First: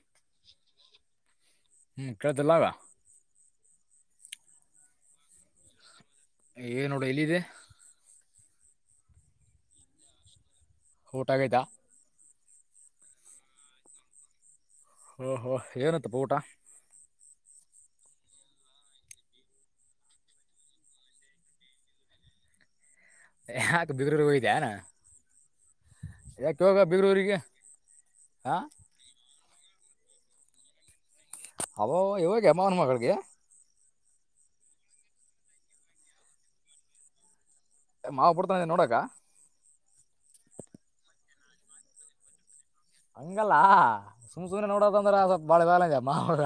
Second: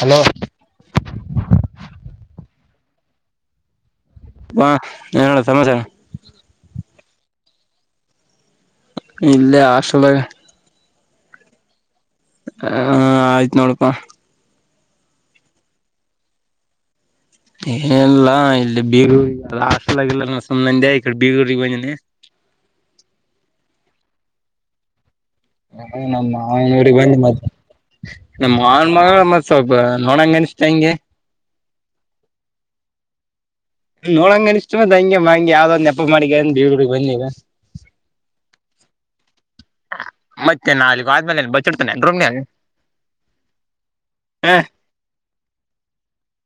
Hello. ಹ್ಮ್ ಕಾಳ್ದುಲ್ಲಾಗ. ಹಾ ಏನಣ್ಣ ಸಮಚರ. ಏ ನೋಡ್ ಎಲ್ಲಿದಿ. ಇಲ್ಲೇ ಹಾಸ್ಟೆಲ್ದಾಗ. ಊಟಗೈತ. ಹ ಆಯ್ತ್ ನೋಡಪ್ಪ. ಹೊ ಹೊ ಎನಾತಪ ಊಟ. ಏನುಲ್ಲಾ ಇಲ್ಲಿ ಬೀಗ್ರು ಅಲ್ ಹಾಸ್ಟೆಲಾಗ್ ಇಲ್ ನನ್ ಸುಮ್ನನಂದೇ ಈಕಡೆ ಬೀಗ್ರುರಿಗ್ ಬಂದೇನಿ. [inaudible] ಹ್ಯಾಕ್ ಬೀಗ್ರೂರಿಗ್ ಹೋಗಿದೀಯ. ಹೂ ನಮ್ ಮಾವೂನ್ ಊರಿಗ್ ಬಂದೀನ್ ನಾನು ನಮ್ ಹಾ ಮಾವೂನ್ ಮಗ್ಳು ಮಸ್ತ್. ಸೊಲ್ಬ ನೋಡಂಗನಿಸ್ತಾಂಗೆ. ಹಬಬಬ ಇವಾಗೆ ಮಾವೂನ್ ಮಗ್ಳಿಗೆ. ನೋಡಂಗನಿಸ್ತು ಮತ್ ಹಂಗೆ ಬಂಗೆ ಯಾವ್ದ ಒಂದ್ ನೆಪ ಮಾಡ್ಕೇಂದ್ ಬೀಗ್ರುರಿಗ್ ಬಂದ್ನಿಗ. ಮಾವ ಬುಡ್ತಾನೇನ್ ನೋಡಾಕ. ಮತ್ತೆ ನಾ ಅಲ್ಲಿಗ್ ಒದ್ಮೇಲ್ ಏನ್ ಬಚ್ಚಿಡ್ತನೆೇನ್ ರೂಮ್ನೇಗ. ಹಂಗಲ್ಲ ಸುಮ್ ಸುಮ್ನೆ ನೋಡದಂದ್ರ ಅದ್ ಬಾಳ ಇದಗ್ಲಾತೆ ಮಾವುಗ.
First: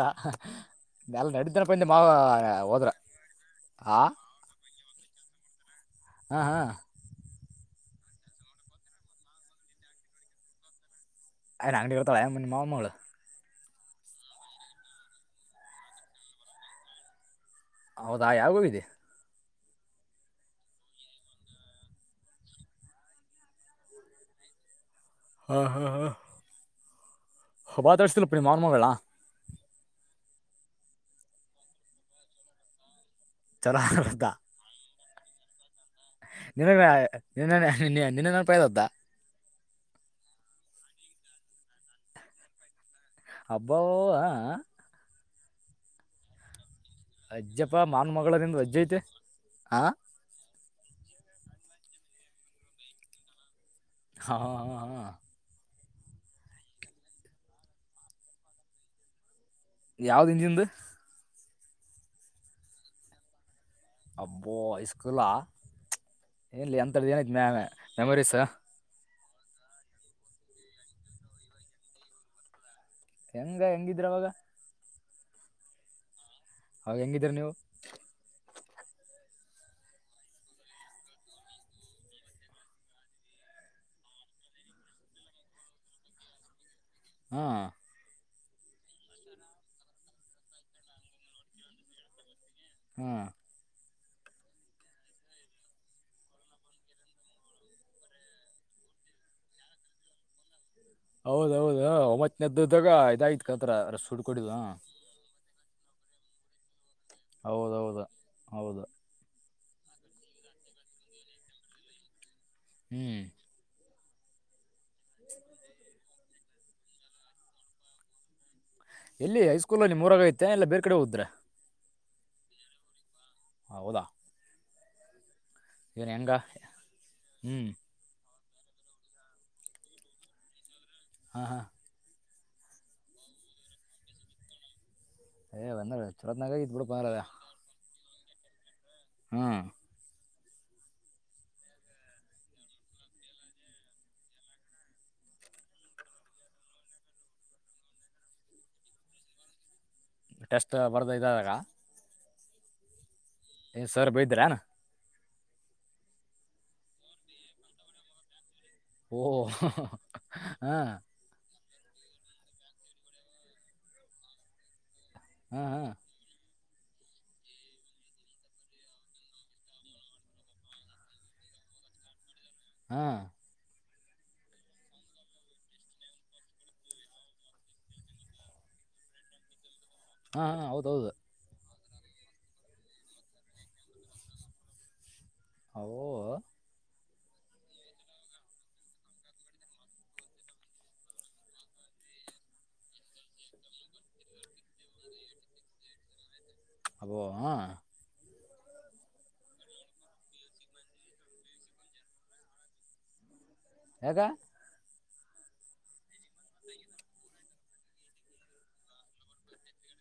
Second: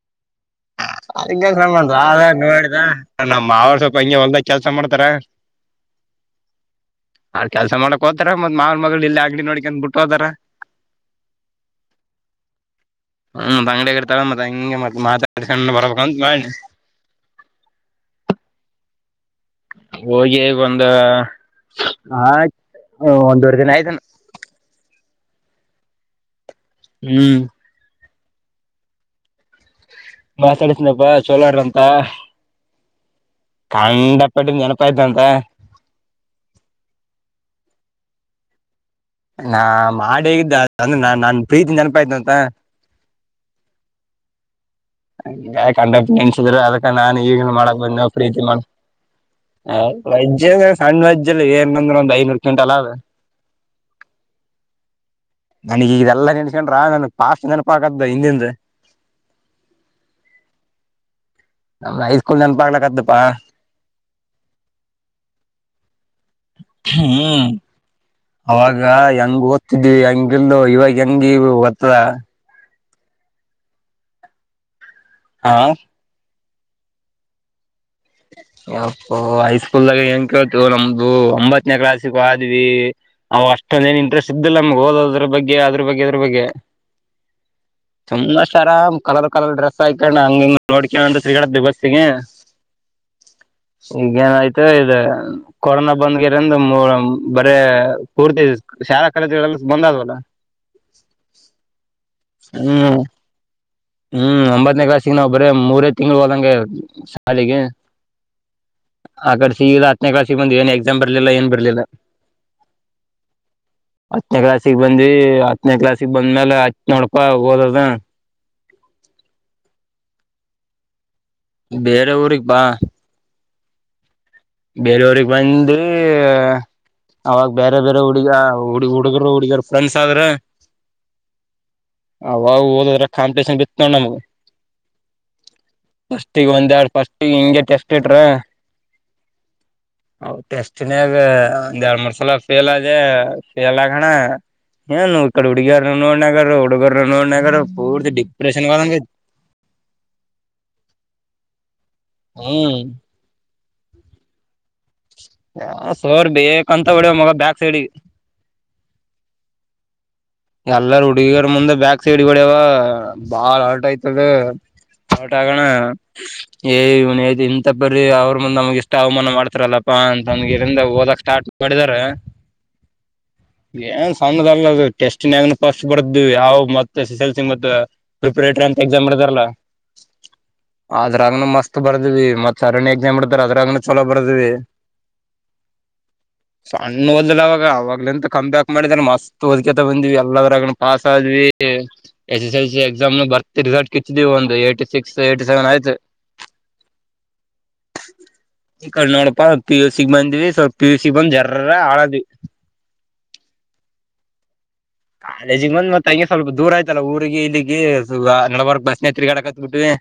ನಮ್ಗೇನ್ ಸಂಬಂಧ ನಾವ್ ಏನ್ ನೋಡಿದ್ವ ಹೋದ್ರ ನಮ್ಮ್ ಮಾವ ಸೋಲ್ಪ ಆ ಹಂಗೆ ಹೊಲ್ದಗ್ ಕೆಲ್ಸ ಮಾಡ್ತ. ತರ. ಹಾ ಹಾ. ಅವ್ರು ಕೆಲ್ಸ ಮಾಡಕ್ ಹೋತರೆ ಮತ್ ಮಾವನ್ ಮಗ್ಳು ಇಲ್ಲೇ ಅಂಗ್ಡಿ ನೋಡ್ಕ್ಯಾಂತ್ ಬಿಟೋತರ. ಏನ್ ಅಂಗ್ಡೆಗ್ ಇರ್ತಾಳೆನ್ ನಿಮ್ ಮಾವೂನ್ ಮಗ್ಳು. ಹ್ಮ್ ಮತ್ ಅಂಗ್ಡೇಗಿರ್ತಾಳ ಮತ್ ಹಂಗೆ ಮತ್ ಮಾತಾಡುಸ್ಕೆತ್ ಬರ್ಬಾಕಾಂತ್ ಮಾಡ್. ಹೌದಾ ಯಾವಾಗ್ಹೋಗಿದಿ. ಹೋಗಿ ಒಂದು ನಕ್. ಒಂದೂವರ್ದಿನ್ ಅಯ್ತೆನ. ಹಾ ಹಾ ಹಾ. ಹ್ಮ್. ಮಾತಾಡುಸ್ದ ಇಲ್ಲಪಾ ನಿಮ್ ಮಾವೂನ್ ಮಗ್ಳುನ್ನ. ಮಾತಾಡ್ಸಿದ್ನೆಪ ಚೋಲೋರ್ ಅಂತ. ಚಲೋ ಕಂಡಪಟಿದ್ ನೆನುಪಾಯ್ತಂತ. ನೀನುಗ ನಿನೆನೆ ನಿನ್ ನಿನ್ನೆ ನೆನ್ಪೈತ್ತಂತ. ನಾ ಮಾಡೋಗಿದ್ ಅಂದ್ರ ನಾ ನಾನ್ ಪ್ರೀತಿ ನೆನ್ಪೈತ್ತಂತ. ಹಬಬ ಹಾ ಹಾ. [unintelligible] ನಾನ್ ಈಗಿನೂ ಅಜ್ಜಪ್ಪ ಮಾಡಕ್ ಬಂದ್ನ್ಯ ಮಾನ್ ಮಗಳ ಪ್ರೀತಿನ. ನಿಂದು ಅಜ್ಜ ಐತೆ ಆ? ಸಣ್ ವಜ್ ಇರ್ಲಿ ಏನಂದ್ರ ಒಂದ್ ಐನೂರು ಕ್ಯುಂಟಲ್ ಅದ್ರ. ಹಾ ಹಾ ಹಾ. ನನಗ ಈದೆಲ್ಲಾ ನೆನ್ಸ್ಕೊಂಡ್ರ ನನ್ಗ್ ಪಾಸ್ಟ್ ನೆನಪ ಆಕದ್ದ ಹಿಂದಿಂದ ಯಾವ್ದ ಇಂದಿಂದು ನಮ್ ಹೈಸ್ಕೂಲ್ ನೆನಪಾಗಗಕ್ಕತ್ತಪಾ ಅಬ್ಬೋ ಹೈಸ್ಕಲಾ ಏನ್ಲ್ಲಿ ಎಂತಥಏನಮ ಹ್ಮ್ ಮೆಮೊರ ಅವಾಗ ಹೆಂಗ್ ಓದ್ತಿದ್ವಿ ಹಂಗಲ್ ಇವಾಗ ಹೆಂಗ ಇ ಓದತ್ತದ ಗೊತ್ತಾದ ಹೆಂಗ ಹೆಂಗಿದ್ರವಾಗ ಹಾ ಹ ಹೆಂಗಿದೀರ ನೀವು ಅಪ್ಪ ಹೈ ಸ್ಕೂಲ್ಗ ಏಂಗ ಕೇಳ್ತು ನಮ್ದು ಒಂಬತ್ತನೇ ಕ್ಲಾಸ್ಕ್ ಆದ್ವಿ ಅವವು ಅಷ್ಟೊಂದ ಏನ್ ಇಂಟ್ರೆಸ್ಟ್ ಇದ್ದಲ್ಲ ನಮ್ಗ್ ಹಓದೋದ್ರ ಬಗ್ಗೆ ಅದ್ರ ಬಗ್ಗೆ ಅದ್ರ ಬಗ್ಗೆ ಹ್ಮ ತಮ್ ಅಷ್ಟಾರ ಕಲರ್ ಕಲರ್ ಡ್ರಸ್ ಹಾಕಣ್ಣ ಹಂಗಂಗ ನೋಡ್ಕ ತಿರ್ಗಾಡ್ತಿದ್ವಿ [unintelligible] ಹ್ಮ್ ಈಗ ಏನಯ್ತು ಇ ಕೊರೋನಾ ಬಂದ್ಗಿರಂದ ಮೂ ಬರ ಪೂರ್ತಿ ಶಾಲಾ ಕಾಲೇಜುಗಳೆಲ್ಲ ಬಂದ ಅವಲ್ಲ ಹೌದೌದ ಒಮ್ಮತ್ತನದ್ದ್ದಾಗ ಹ್ಮ್ ಇದಾಯ್ತ್ ಕತ್ರ ರ ಹುಡ್ಕಡಿದ್ ಬರ ಮೂರೇ ತಿಂಗಳು ಹೋದಂಗೆ ಶಾಲಿಗೆ ಹೌದೌದು ಹೌದು ಆಕ ಈ ಹತ್ತನೇ ಕ್ಲಾಸ್ಗೆ ಬಂದು ಏನ್ ಎಕ್ಸಾಮ್ ಬರ್ಲಿಲ್ಲ ಏನ್ ಬರ್ಲಿಲ್ಲ ಹ್ಮ್ ಹತ್ತನೇ ಕ್ಲಾಾಸಿಗೆ ಬಂದ್ವಿ ಹತ್ತನೇ ಕ್ಲಾಾಸಿಗೆ ಬಂದ್ಮೇಲೆ ಹತ್ ನೋಡಪ ಹೋದದ ಎಲ್ಲಿ ಹೈಸ್ಕೂಲ್ ಅಲ್ಲಿ ನಿಮೂರಾಗ ಐತೆ ಇಲ್ಲ ಬೇರೆ ಕಡೆ ಹೋದ್ರೆ ಬೇರೆ ಊರಿಗೆರಿಗೆ ಬಾ ಹೌದಾ ಬೇರವ್ರಗ್ ಬಂದು ಏನು ಹೆಂಗ ಅವಾಗ ಹ್ಞೂ ಬೇರೆ ಬೇರೆ ಹುಡುಗ ಹುಡುಗ ಹುಡುಗರು ಹುಡುಗರ್ ಫ್ರೆಂಡ್ಸ್ ಆದ್ರೆ ಹಾ ಹಾ ಅವಾಗ ಓದದ್ರ ಕಾಂಪಿಟೇಷನ್ ಬಿತ್ತ ನೋಡ್ ನಮಗ ಏ ಬಂದ ಫಸ್ಟಗ ಚಲೋತ್ನಾಗ ಒಂದ್ ಆಗಿತ್ತು ಎರಡು ಬಿಡಪ್ಪ ಫಸ್ಟ್ ಹಿಂಗಗೆ ಟೆಸ್ಟ್ ಇಟ್ರ ಹ್ಮ್ ಅವ್ ಟೇಸ್ಟ್ನಗ ಒಂದ್ ಎರಡ್ ಮೂರ್ ಸಲ ಫೇಲ್ ಅದೇ ಫೇಲಾಗನ್ನ ಅಲ್ಣ ಏನುವು ಇಕ್ಕಡೆ ಹುಡಿಗರು ನೋಡ್ ನಗರು ಹುಡುಗರು ನೋಡಿನಗರು ಪೂರ್ತಿ ಡಿಪ್ರೆಷನ್ ಗೆ ಹೋದಾಗಹಾತ್ತು ಟೆಸ್ಟ್ ಬರ್ದ ಇದಾದಾಗ ಹ್ಮ್ ಏ ಸರ್ ಬೈದ್ರನಾ ಹ ಸೋರ್ ಬೇಕಂತ ಹೊಡವ ಮಗ ಬ್ಯಾಕ್ ಸೈಡ್ಗೆ ಓ ಹಾಂ ಎಲ್ಲಾರ ಹುಡುಗಿಗರ್ ಮುಂದೆ ಬ್ಯಾಕ್ ಸೈಡ್ಗಡ್ಯವ ಬಾಳ್ ಹರ್ಟ್ ಆಯ್ತದ ಹೊಟಾಕಣ ಹಾ ಹಾ ಏ ಇವನ ಐ ಇಂತ ಬರೀ ಅವ್ರರು ಮುಂದ್ ನಮ್ಗೆ ಇಷ್ಟ ಅವಮಾನ ಮಾಡ್ತಾರಲ್ಲಪ್ಪಾ ಅಂತಂದ ಇರಿಂದ ಓದಕ್ ಸ್ಟಾರ್ಟ್ ಬಡಿದಾರ ಹಾ ಏನ್ ಸ್ಣದ ಅಲ್ಲ ಅದು ಟೆಸ್ಟ್ಗ ಪಫಸ್ಟ್ ಬರ್ದುು ಯಾವ ಮತ್ತ ಎಸ್ ಎಸ್ ಎಲ್ ಸಿ ಮ ಪ್ರಿಪರೇಟರಿ ಅಂತ ಎಕ್ಸಾಮ್ ಇರದಾರಲ್ಲ ಹಾ ಹ ಹೌದೌದು ಬರ್ದ್ವಿ ಮತ್ತತ್ ಸರಣ್ಯ ಎಕ್ಸಾಮ್ ಇಡ್ತಾರೆ ಅದ್ರಾಗನ ಚಲೋ ಬರ್ದಿವವಿ ಹ ಇ ಓದ್ಲ್ಲವಾಗ ಅವಾಗ್ಂತ ಕಂಬ್ಯಾಕ್ ಮಾಡಿದ್ರ ಮಸ್ತ್ಓದ ಬಂದ್ವಿ ಎಲ್ಲರಗ ಪಾಸ್ ಆದ್ವಿ S S L C exam ನ ಬರ್ತಿ ರಿಸಲ್ಟ್ ಕಿಚ್ಚಿದಿವವಿ ಒಂದ ಎಂಟ್ಯಾಸಿಕ್ಸ್ ಹೆಟಿಸೆವೆನ್ ಆಯ್ತು ಸವೆನ್ ಆಯತು ಅಬೋ ಹಾ ಈ ಕ ನೋಡಪಾ ಸ್ ಪಿ ಯು ಸಿಗ್ ಬಂದ್ವಿ ಸ್ವಲ್ಪ ಪಿ ಯು ಸಿಿಗೆಗ್ ಬಂದ್ ಜರರ ಆಳದ್ವಿ ಹಗ ಕಾಲೇಜಿಗೆಗ್ ಬಂದ ಮತ್ತತ್ೆ ಹಂಗೆ ಸ್ವಲ್ಪ ದೂರ ಆಯ್ತಲ್ಲಾ ಊರಿಗೆ ಇಲ್ಲಿಗೆ ಸುಗ ನಡವರ್ಕ್ ಬಸ್ನೆ ತಿರ್ಗಾಡಕತ್ ಬಿಿಟ್ಟವಿ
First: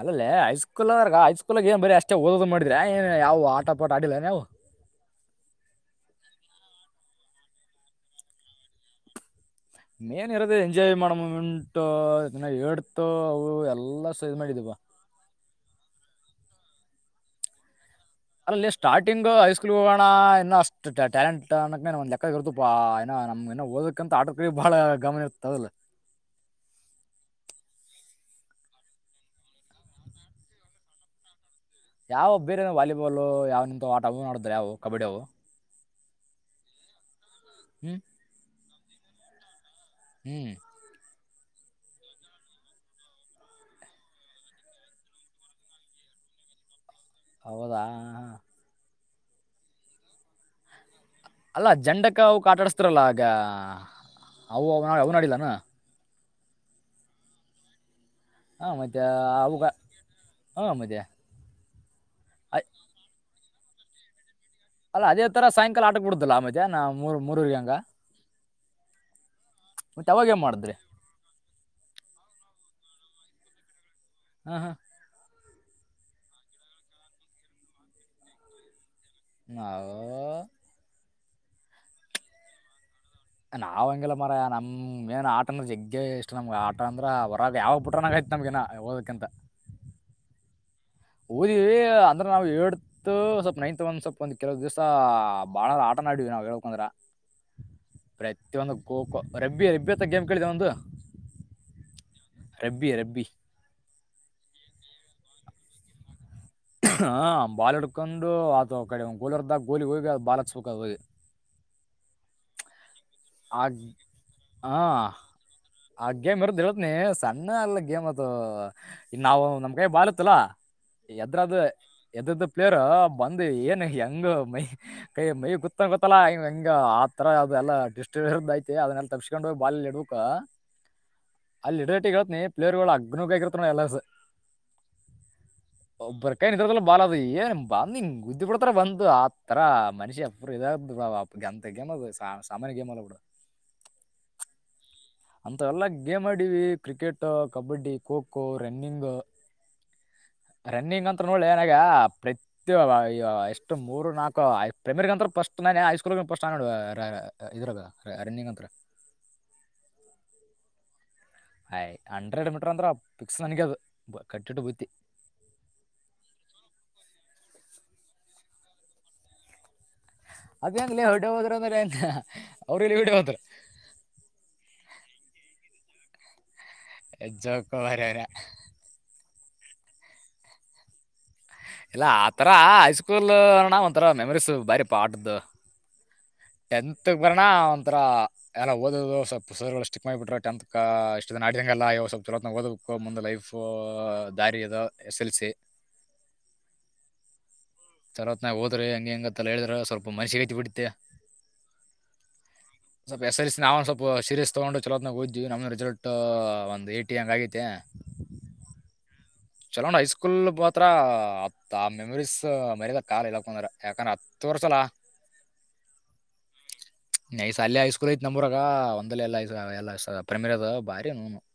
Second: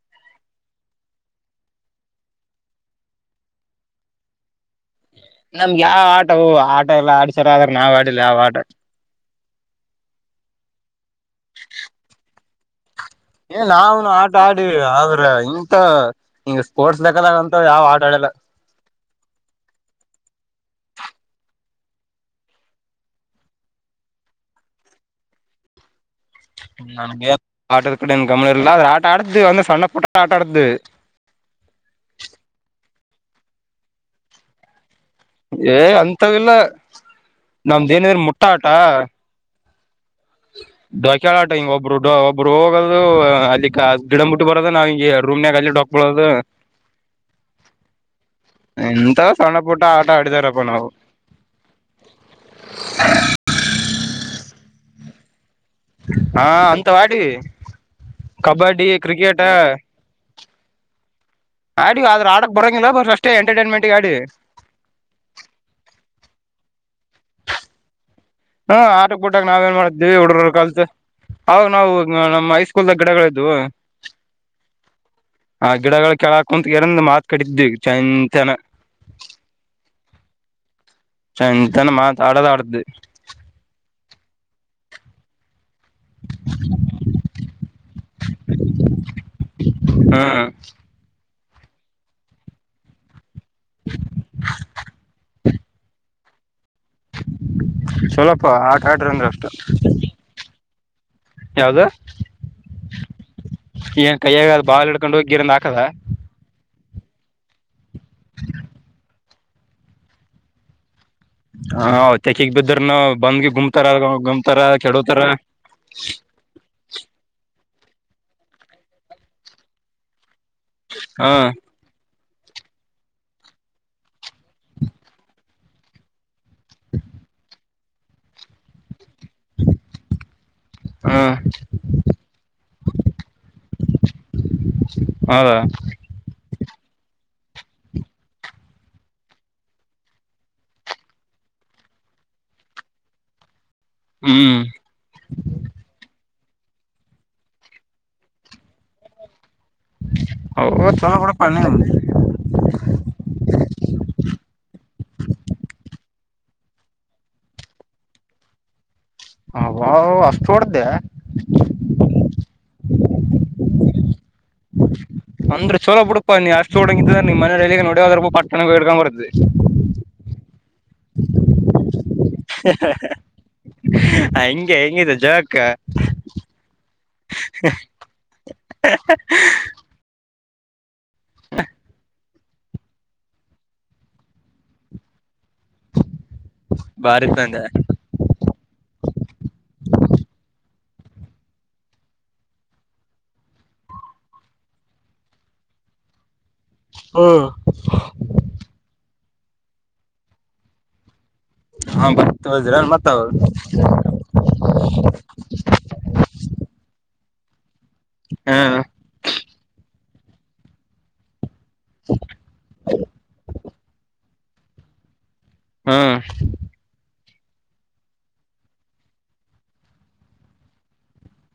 ಅಲ್ಲಲ್ಲೇ ಹಐಸ್ಕೂಲ್ಂದ್ರಾಗ ಹಐಸ್ಕೂಲ್ಗ ಏನ್ ಬರಿೀ ಅಷ್ಟೇ ಓದೋದು್ ಮಾಡಿದ್ರ ಏ ಯಾವವು ಆಟಪಾಟ ಆಡಿಿಲ್ಲ ನಾವು ನಮ್ಗೆ ಯಾವ ಆಟ ಆಟ ಎಲ್ಲ ಆಡ್ಸಾರ ಆದ್ರ ನಾವ್ ಆಡಿಿಲ್ಲ ಯಾವ ಆಟ ಮೇನ್ ಇದನ್ನ ಹೇಳಳ್ ಏ ನಾವನು ಆಟ ಆಡಿ ಆದ್ರ ಇಂತ ಈಂಗ ಸ್ಪೋರ್ಟ್ಸ್ ೇಕದಾಗಂತ ಯಾವ್ ಆಟ ಆಡಲ್ಲ ಅಲ್ಲಲ್ಲಿ ಸ್ಟಾರ್ಟಿಂಗ್ ಹೈಸ್ಕೂಲ್ ಹೋಗೋಣ ಇನ್ನು ಅಷ್ಟು್ಟ ಟ್ಯಾಲಂ ಅಕ್ ಒ್ ಲೆಕ್ಕಿರ್ತಪಾ ಏನ ನಮ್ ಏ ಓದಕಂತ ಆಟ ಬಾಳ ಗಮನ ಇರ್ತದಲ್ಲ ನನ್ ಆಟದ ಕೂಡ ಏನ್ ಗಮನ ಇಲ್ಲ ಆದ್ರೆ ಆಟ ಆಡ್ದು ಒಂದ ಸಣ್ಣ ಪುಟ್ಟ ಆಟಾ ಆಡ್ದು ಯಾವ ಬೇರೆನ ವಾಲಿಬಾಲ್ ಯಾವ ನಿಂತ ಆಟ ಮಾಡುದ್ರ ಯಾವವು ಏ ಅಂತವಲ್ಲ ಹ್ಞೂ ನಮ್ದೇನಿದ್ರ ಮುಟ್ಟ ಆಟ ಹ್ಮ್ ಕೇಳಾಟ ಹಿಂಗ ಒಬ್ರು ಒಬ್ರು ಹೋಗೋದು ಅಲ್ಲಿ ಗಿಡಂಬ ಬಿಟ್ಟು ಬರೋದು ನಾವ್ ಹಿಂಗ ರೂಮ್ನಾಗ ಅಲ್ಲಿ ಡಕ್ಬೋದು ಹೌದಾ ಹಾ ಎಂತ ಸಣ್ಣ ಪುಟ್ಟ ಆಟ ಆಡಿದಾರಪ್ಪ ನಾವು ಅಲ್ಲ ಜಂಡಕ್ಕ ಅವ ಕಾಟಾಡಸ್ತಾರಲ್ಲ ಆಗ ಅವವು ಅವನ ಅವ್ನಾಡಲ್ಲಾನ ಹಾ ಅಂತ ಮಾಡಡಿ ಹಾ ಕಬಡ್ಡಿ ಮತ್ತೆ ಕ್ರಿಕೆಟ ಅವುಗ ಹಾ ಮದಯಾ ಆಡಿ ಆದ್ರ ಆಡಕ್ ಬರೋಂಗಿಲ್ಲ ಬ ಅಷ್ಟೇ ಎಂಟರ್ಟೈನ್ಮೆಂಟ್ಗ ಆಡಿ ಅಲ್ಲ ಅದೇ ತರ ಸಾಯಂಕಾಲ ಆಟಕ್ ಬಿಡುದಿಲ್ಲಾ ಆ ಮಧ್ಯೆ ನಾ್ರ್ ಮೂರೂಗಂಗ ಹ್ಮ ಆಟಕ್ ಕೊಟ್ಟಕ್ ನಾವ್ ಏನ್ ಮಾಡತೀವಿ ಏನ್ ಹುಡ್ರ ಮಾಡಿದ್ರಿ ಕಲ್ಸ ಅವ ನಾವು ನಮ್ಮ್ ಐಸ್ ಗಿಡಗಳಿದವು ಹಾ ಹಾ ಆ ಗಿಡಗಳು ಕೆೇಳಾಕತ್ ಎರಂದ್ ಮಾತ್ ಕಟ್ಟಿದ್ವಿ ಚಂತನ ನಾ ಸಂತಾನೆ ಮಾತ್ ಆಡೋದ ಆಡ್ದ ನಾವುಂಗಲ್ಲ ಮರ ನಮ್ ಮೇನ್ ಆಟನ ಜಗ್ ಅ ಎಷ್ಟ್ ನಮ್ಗ ಆಟ ಅಂದ್ರ ಹೊರಾಗ ಯಾವ ಪುಟ್ರನಾಗ ಆಯ್ತ್ ನಮಗಗೆ ಓದಕ್ಕಿಂತ ಹ್ಮ್ ಓದಿವವಿ ಅಂದ್ರ ನಾವು ಏಡ್ತ್ ಸ್ವಲ್ಪ್ ನೈನ್ತ್ ಒಂದ್ ಸ್ವಲ್ಪ ಒಂದ್ ಕೆಲವ ದಿವಸ ಬಾಳ ಆಟ ನಡವಿ ನಾವವು ಹೇಳ್ಕಂದ್ರ ಚಲೋಪ ಪ್ರತಿಯೊಂದು ಆಟ ಖೋ ಆಡ್ರಿ ಖೋ ಅಂದ್ರ ಅಷ್ಟ ರಬ್ಬಿ ರಬ್ಬಿ ಹತ್ತ ಗೇಮ್ ಕೇಳಿದೆ ಒಂದು ಯಾವ್ದ ರಬ್ಬಿ ರಬ್ಬಿ ಏನ್ ಕೈಯಾಗ ಅ್ ಬಾಲ್ ಹಿಡ್ಕೊಂಡು ಹೋಗಿ ಗಿರಿಂದ ಹಾಕದ ಹ ಬಾಲ್ ಹಡ್ಕೊಂಡು ಅತ ಕಡೆ ಗೋಲಿರ್ದಾಗ ಗೋಲಿ ಹೋಗಿ ಅದು ಬಾಲ್ ಹತ್ಕೋಗಿ ಹ ತೆಕಿಗ್ ಬಿದ್ದರ್ ನ ಆಗ್ ಹ ಆಗ್್ಯ ಮರದಳತ್ನ ಸಣ್ಣ ಅಲ್ಲ ಗೇಮ್ದು ಇ ನಾವು ನಮ್ ಕೈ ಬಾಲತ್ತಲಾ ಹ ಎದ್ರದು ಎದ್ದದ ಪ್ಲೇರ್ ಬಂದು ಏನು ಹೆಂಗ ಮೈ ಕೈ ಮೈ ಗೂತ್ತಂಗ ಗೊತ್ತಲ್ಲಾ ಹಂಗ ಆರ ಅದೆಲ್ಲ ಡಿಸ್ಟ ಇರದ್ದ ಐತೆ ಅದನ್ನೆಲ್ಲ ತಪ್ಸ್ಕೊಂಡ್ ಹೋಗಿ ಬಾಲ್ಲಿ ಇಡಬೇಕ ಅಲ್ಲಿ ಲಡರೇಟಿ ಹೇತ್ನ ಪ್ಲೇಯರ್ಗಳು ಅಗ್ನಿಗ್ ಆಗರತ ನೋ ಎಲ್ಲಾರ್ಸ ಹೌದಾ ಕೈ ಇದದ ಬಾಲದು ಏನ್ ಬ ನಿ ಗುದ್ದಿ ಕೊಡ್ತಾರ ಬಂದ್ ಆತರ ಮನುಷಿ ಎಬ್ರು ಇದ ಎಂತ ಗೇಮ ಅದು ಸಾ ಸಾಮಾನ್ಯ ಗೇಮ ಅ ಹ್ಮ್ ಅಂತ ಎಲ್ಲ ಗೇಮ್ ಮಾಡೀವಿ ಕ್ರಿಕೆಟ್ ಕಬಡ್ಡಿ ಖೋ ಖೋ ರನ್ನಿಂಗ್ ಓ ರನ್ನಿಂಗ್ ಚಲೋ ಅಂತ ನೋಡ ಬಿಡಪಾ ನನಾಗ ನೀನ್ ಪ್ರತಿ ಎಷ್ಟು ಮೂರು ನಾಲ್ಕು ಪ್ರೇಮರ್ ಅಂತ ಫಸ್ಟ್ ನಾನ ಹಐ ಸ್ಕೂಲ್ ಪಫಸ್ಟ್ ಆ ನೋಡುವ ಇದ್ರ ರನ್ನಿಂಗ್ ಅಂತತ್ರ ಅವ್ ಅಷ್ಟ್ ಹೊಡ್ದ ಆಯ್ ಹಂಡ್ರೆಡ್ ಮೀಟರ್ ಅಂದ್ರೆ ಪಿಕ್ಸ್ ನಂಗೆ ಅದು ಕಟ್ಟಿಟ್ಟು ಬುತ್ತಿ ಅಂದ್ರೆ ಚಲೋ ಬಿಡುಪ್ಪ ನೀನ್ ಅಷ್ಟು ಹೋಡಂಗಿದ ನಿನ್ ಮನಲ್ಲಿ ನೋಡಿದ್ರು ಪಾ ಚೆ ಹೇಳ್ಕೊಂಡ್ ಬರ್ತದೆ ಅದಂದಿಲ್ಲ ಹಡ ಮಾತ್ರ ಅಂದ್ರ ಅವ್ರಲ್ಲಿ ಹಡ ಮಾತ್ರ ಯಾಕ ಎಜ್ಜೋಕ್ಕ ಅವರವರ ಇಲ್ಲ ಆತರ ಹೈಸ್ಕೂಲ್ ಅಣ್ಣ ಒಂತರ ಮೆಮರೀಸ್ ಬಾರಿ ಪಾರ್ಟ್ದ ಟೆಂತ್ಗೆ ಬಾರಿ ಬರೋಣ ತಂದೆ ಒಂಥರ ಎಲ್ಲ ಓದ ಸಾರ್ ಸ್ಟಿಕ್ ಅಗಿ ಮಾಡಿಬಿಟ್ಟ್ರರು ಟೆಂತ್ ಅ ಇಷ್ಟ ದ ಆಡಿದಂಗಲ್ಲ ಯ ಸ್ವಲ್ರತ್ ಓದ ಮುಂದ ಲೈಫ್ ದಾರದು ಎಸ್ ಎಲ್ ಸಿ [inaudible] ಚಲೋತ್ ನ ಹೋದ್ರೆ ಹೆಂಗ ಹೆಂಗತ್ತಲ್ಲ ಹೇಳಿದ್ರ ಸ್ವಲ್ಪ ಮನಸಿ ಬಿಡತ್ತೆ ಹಾ ಬತ್ತದ್ರ ಮತ್ತ ಸ್ವಲ್ಪ ಎಸ್ ಎಲ್ ಸಿ ನಾವವು ಒಂದು ಸ್ವಲ್ಪ ಸೀರಿಯಸ್ ತೊಗೊಂಡು ಚಲೋತ್ನಾಗ ಓದ್ವಿ ನಮ್ ರಿಸಲ್ಟ್ ಒಂದು ಈಟಿ ಎಂಗ ಆಗೈತೆ ಹಾ ಚಲೋಣ ಹೈ ಸ್ಕೂಲ್ ಪತ್ರ ಆ ಮೆಮರೀಸ್ ಮರ್ಯಾದಾ ಕಾಲ ಇಲ್ಲಂದ ಯಾಕ್ರ ತೋರ್ಸಲ ಹ್ಮ್ ನೈಸ್ ಅಲ್ಲಿ ಹೈಸ್ಕೂಲ್ ಐತ್ ನಮ್ಮೂರಾಗ ಒಂದಲ್ಲ ಎಲ್ಲಐ ಎಲ್ಲ ಪ್ರೆಮಿರ್ ಅದ ಭಾರಿ ನೂನು [inaudible]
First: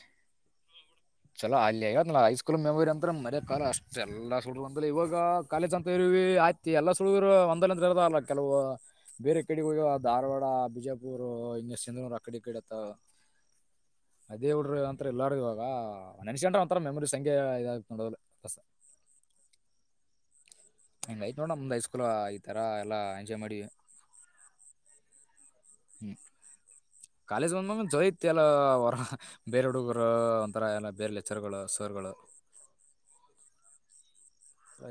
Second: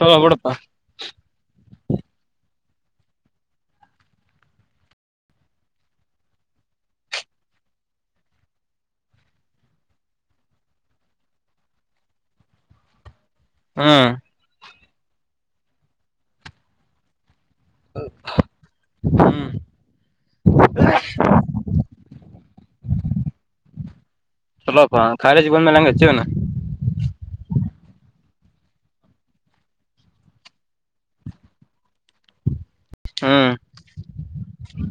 ಹೊ ಬಿಡಪ್ಪಾ ಚಲೋ ಅಲ್ಲಿ ಆಗ ಹೈಸ್ಕೂಲ್ ಮೆಮೋರಿ ಅಂತ್ರ ಮರಿ ಯಕಾಗಲ ಅಷ್ಟ ಎಲ್ಲ ಸುರ ಅಂತ ಇವಾಗ ಕಾಲೇಜ್ ಅಂತ ಆಯ್ತಿ ಎಲ್ಲ ಸ್ಕೂಲು ಒಂದಲಂದದ ಅಲ್ಲ ಕೆಲವು ಬೇರೆ ಕಡೆ ಹೋಗ ಧಾರವಾಡ ಬಿಜಾಪುರ್ ಇ ಸಂ ಆ ಕಡೆ ಕಡೆ ಆತ್ತ ಹ್ಮ್ ಅದೇ ಹುಡ್ರ ಅಂತ ಎಲ್ಲೂ ಇವಾಗ ನೆನೆಸ್ಕೊಡ್ರೆಒಂಥರಾ ಮೆಮರಿ ಇದಾಗತಡೋದಲ್ಲ ರಸ ಹ್ಮ್ ಹ ಐತ್ ನೋಡ ಮುಮ್ದ್ ಐ ಸ್ಕೂಲ್ ಈ ತರ ಎಲ್ಲಾ ಎಂಜಾಯ್ ಮಾಡೀ ಅಲ್ಲೋ ಅಪ್ಪ ಕಾಲೇಜ್ ಬಂದ ಮೇಲೆ ಅಗ್ಗ ಇರ್ತಿವೆನು ಜೋಯತಿ ಎಲ್ಲ ಹೊರ ಬೇರೆ ಹುಡುಗರು ಒಂತರ ಎಲ್ಲ ಬೇರೆ ಲೆಚ್ಚರ್ಗಳು ಸರ್ ಗಳು [inaudible] ಹ್ಮ್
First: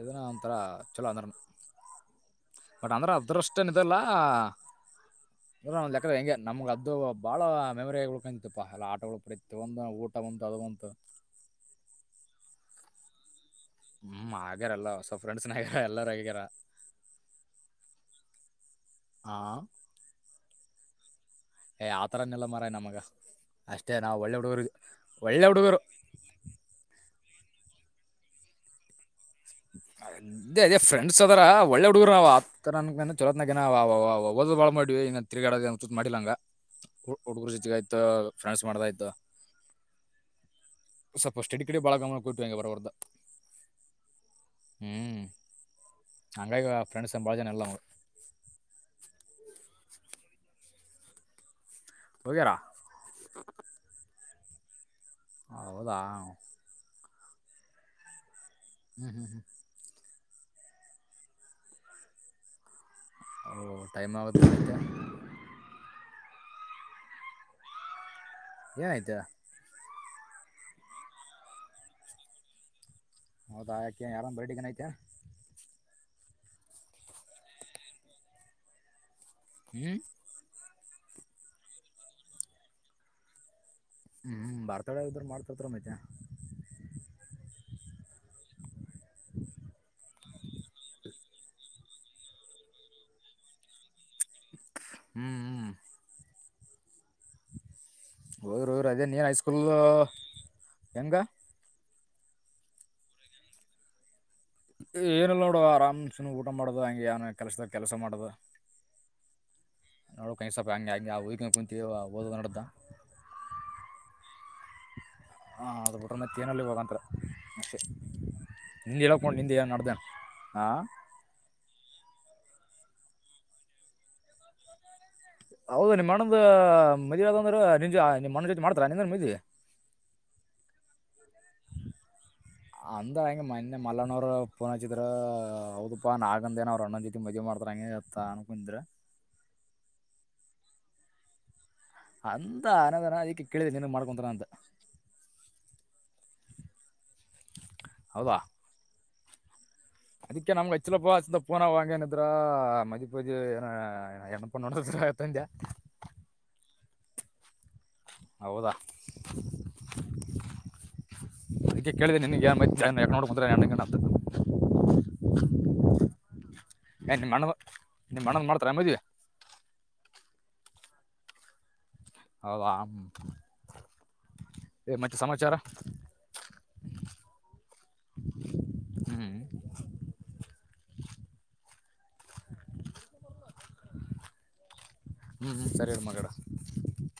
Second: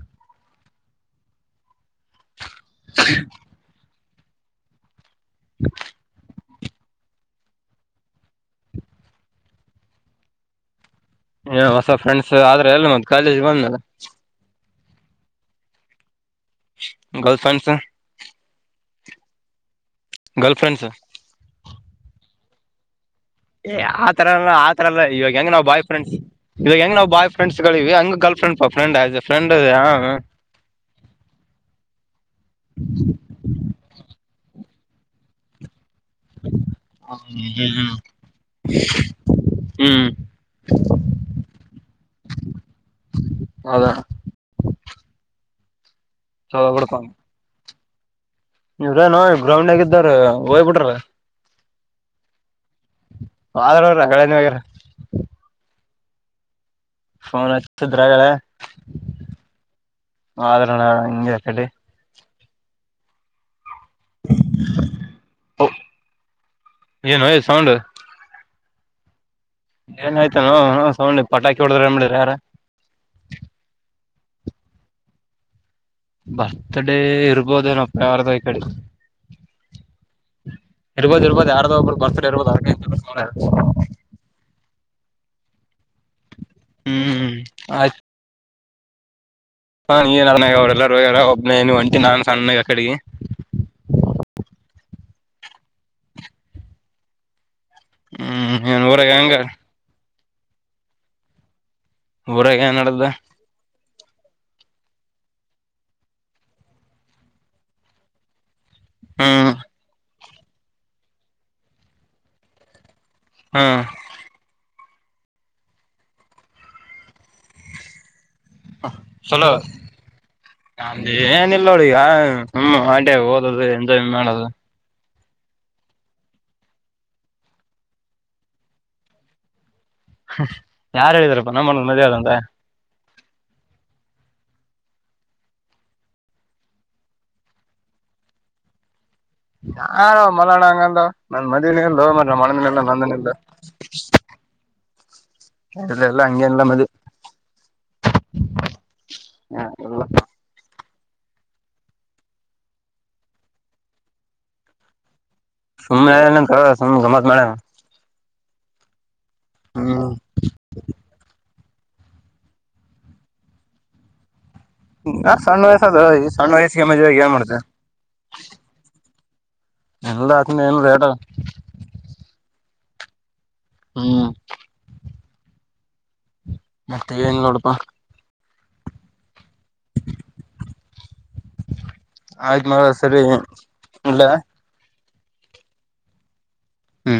ಇದ ಒಂಥರ ಚಲೋ ಅಂದ್ರ ಬಟ್ ಅಂದ್ರೆ ಅದ್ರಷ್ಟೇನ್ ಇ ಇದಲ್ಲ ಹ ಇರೋ ಒಂದ್ ಲೆಕ್ಕದಾಗ ನಮ್ಗೆ ಅದು ಬಾಳ ಮೆಮೊರಿಗಳು ಕಪ್ಪಾ ಎಲ್ಲ ಆಟಗಳು ಪ್ರತಿ ಒಂದು ಊಟ ಬಂತು ಅದು ಬಂತು ಹ ಹೊಸ ಫ್ರೆಂಡ್ಸ್ ಆದ್ರ ಎಲ್ಲ ಮ ಕಾಲೇಜ್ ಬಂದಲ್ಲ ಹ್ಮ್ ಹೊಸ ಫ್ರೆಂಡ್ಸ್ ಆಗ್ಯಾರ ಎಲ್ಲಾರು ಆಗ್ಯಾರ ಗರ್ಲ್ಫ್ರೆಂಡ್ಸ್ ಹಾ ಗರ್ಲ್ಫ್ರೆಂಡ್ಸ್ ಏ ಆತರನ ಏನಿಲ್ಲ ಮಾರಾಯ ನಮಗ ಏ ಆ ತರ ಎಲ್ಲ ಆ ತರ ಎಲ್ಲ ಇವಾಗ ಒಳ್ಳೆ ಹೆಂಗ ನಾವ್ ಹುಡುಗರು ಬಾಯ್ ಫ್ರೆಂಡ್ಸ್ ಇವಾಗ ಹೆಂಗ್ ನಾವ್ ಬಾಯ್ ಫ್ರೆಂಡ್ ಫ್ರೆಂಡ್ಸ್ ಗಳಿಗೆ ಹಂಗ ಗರ್ಲ್ಫ್ರಂಡಫ್ರ ಆಸ್ ಫ್ರೆಂಡ್ ಅದೇ ಅದೇ ಫ್ರೆಂಡ್ಸ್ ಅದರ ಒಳ್ಳೆ ಹುಡುಗರು ನಾವ್ ಆತರ ನ ಚೊಲತ್ನಾಗ ಓದ ಭಾಳ ಮಾಡೀವಿ ಇಗ ತಿಗಡದಂತ ಮಾಡಿಲ್ಲಂಗ ಹುಡುಗರು ಜೊತೆಗ ಆಯ್ತ ಫ್ರೆಂಡ್ಸ್ ಮಾಡ್ದ ಆಯ್ತ ಹ್ಮ್ ಸಪೋಸ್ ಸಡಿಗಿಡಿ ಬಾಳ ಗಾಮ ಕೊಯಂಗ ಬರೋದ ಹೌದಾ ಹ್ಮ್ ಹಂಗಾಗಿ ಆ ಫ್ರಿನ್ಡ್ಸ್ ಎ ಬಾಳ ಜನ ಎಲ್ಲ ಇವ್ರೇ ನೋ ಗ್ರೌಂಡ್ ಆಗಿದ್ದಾರ ಹೋಗ್ಬಿಟ್ರ ಹೋಗರಾ ದೋಗರ ಹಳನಿ ವಗರ ಹೌದಾ ಫೋನ್ ಹಚ್ಚಿದ್ರಗಳೆ ಹ್ಞೂ ವಾದ್ರೂ ನಾಳೆ ಹಂಗೆ ಅಕಡಿ ಓ ಟೈಮ್ ಆಗುತ್ ಮತ್ತೆ ಏನೋ ಇದೆ ಸೌಂಡು ಏನ್ ಆಯ್ತಾ ಏನಾಯ್ತನೋ ಸೌಂಡ್ ಪಟಾಕಿ ಹೊಡಿದ್ರೇನ ಏನ್ ಮಾಡ್ಯಾರ ಯಾರ ಹೌದಾ ಆಕ ಏನ್ ಯಾರನ ಬರ್ಡೆಗಿನ್ ಐತೆನ ಬರ್ತ್ ಡೇ ಇರ್ಬೋದೇನಪ್ಪ ಯಾರದ ಈ ಕಡಿ ಹ್ಮ ಇರ್ಬೋದು ಇರ್ಬೋ ಯಾರೋ ಒಬ್ರು ಬರ್ತಡೆ ಇರ್ಬೋದು ಅದಕ್ಕೆ ಇಟ್ಟ ಹೊಲಸ ಮಾಡ್ಯರ ಹ್ಮ್ ಬರ್ತಡೇ ಇದ್ರ ಮಾಡ್ತತರ ಮತೆ ಹ್ಮ್ ಆಯ ಹಾ ನೀ ಅನಾಗ ಅವ್ರಲ್ಲ ಹೋಗ್ಯಾರಒಬ್ಬನೇ ಇನೀ ಒಂಟಿ ನಾನ್ ಸಣ್ಣಾಗ ಅಕಡಿಗೆ ಹ್ಮ್ ಹ್ಮ್ ಹ್ಮ್ ಹೋಗ್ರಿ ಏನ್ ಹೋಗ್ರಿ ಅದೇ ಊರಾಗ ನೀನ್ ಹೆಂಗ ಐಸ್ಕೂಲ್ ಹೆಂಗ ಊರಾಗ ಏನಡ್ದ ಏನಿಲ್ಲ ನೋಡ ಆರಾಮ ಸುಮ ಊಟ ಮಾಡುದು ಹಂಗೆನ್ ಕೆಲ್ಸಿದಾಗ ಕೆಲಸ ಮಾಡುದು ಹಾ ನೋಡೊಕಂಗೆ ಸ್ವಪ ಹಂಗೆ ಹಂಗೆ ಓದಕೆಂದ ಕುಂತವಿ ಓದದ ನಡ್ದ ಹಾ ಹಾ ಅದು ಬಿಟ್ರ ಮತ್ತ ಏನಲ್ಲಿ ಇವಾಗಂತರ ಅಷ್ಟೆ ಚಲೋ ಹಾ ಅದ ಏನಿಲ್ಲೋಡ ಇಗ ಹ್ಮ್ ಅದೆ ಓದದು ಎಂಜಾಯ್ ಮಾಡದು ಹೌದು ನಿಮಣಂದು ಮದವಿಯದಂದ್ರ ನಿಮ್ಮಣ್ಣ ಜೊತಿ ಮಾಡ್ತಾರ ನಿನಗ ಮದವಿ ಯಾರ ಹೇಳಿದರಪ್ಪ ನಮ್ಮ ಅಣ್ಣಂದ ಮದವಿ ಆದಂತ ಅಂದ ಹಂಗೆ ಮೊನ್ನೆ ಮಲ್ಲನವರು ಪೋನಚದ್ರಿ ಹೌದಪ್ಪಾ ನಾಗಂದೇನ ಅವ್ರು ಅಣ್ಣಂದ್ ಜೊತಿ ಮದುವಿ ಮಾಡ್ತಾರ ಹಂಗ ಹಿಂಗ ಅನಕುಂತಿದ್ರ ಯಾವವ ಮಲಣ ಹಂಗಂದವ ನಂಬಲ್ಲಿ ಏನಿಲ್ಲೊ ಮಾರಾಯ ಅಂತ ನಮಣ್ಣಂದು ಇಲ್ಲ ಅನ್ನೋದನ ನಂದನ ಇಲ್ಲ ಅದಕ್ಕೆ ಕೇಳಿದೆ ನಿನಗೆ ಮಾಡ್ಕೊಂತಾನ ಅಂತ ಇಲ್ಲ ಎಲ್ಲ ಹಂಗೇಲ್ಲ ಮದುವಿ ಹೌದಾ ಇಲ್ಲ ಅದಕ್ಕೆ ನಮ್ಗ ಹಚ್ಚಿಲಪ್ಪಾ ಪೋನವಾನಿದ್ರಾ ಮದ್ವಿ ಪದ್ವಿ ಹೆಣ್ಣ ಪಣ್ಣ ನೋಡಿದರಾತೆಂದಾ ಸುಮ್ನೆ ನಿನಗ ಸುಮ್ಮ ಗಮ್ಮತ ಮಾಡ್ಯಾನ ಹೌದಾ ಹ್ಮ ಅದಕ್ಕೆ ಕೇಳಿದೆ ನಿನಿಗೆ ಚೆನೈಗ ನೋಡ್ ಬಂದ್ರ ಹೆಣ್ಣ ಗಿಣ್ಣ ಅಂತ ಇನ್ನಾ ಸಣ್ಣ ವಯಸದೊ ಸಣ್ಣ ವಯಸಿಗೆ ಏ ಮದವಿಯಾಗಿ ಏನ ನಿಮ್ಮ ಅಣ್ಣ ಮಾಡುತ್ತಿ ನಿಮ್ಮ ಅಣ್ಣನ ಮಾಡ್ತಾರೆ ಮದುವೆ ಎಲ್ಲಾ ಅಂತಂದು ಇನ್ನಾ ಎಲ್ಲ ಲೇಟಾದ ಹೌದಾ ಹ್ಮ್ ಏ ಮತ್ತೆ ಸಮಾಚಾರ ಮತ್ತೆ ಏನಿಲ್ಲ ನೋಡಪಾ ಹ್ಮ [unintelligible] ಆಯ್ತ್ ಮಗ ಸರಿ ಇಡ್ಲಾ ಹ್ಮ್ ಹ್ಮ ಸರಿ ಇಡ ಮಗ ಇಡ ಹ್ಮ್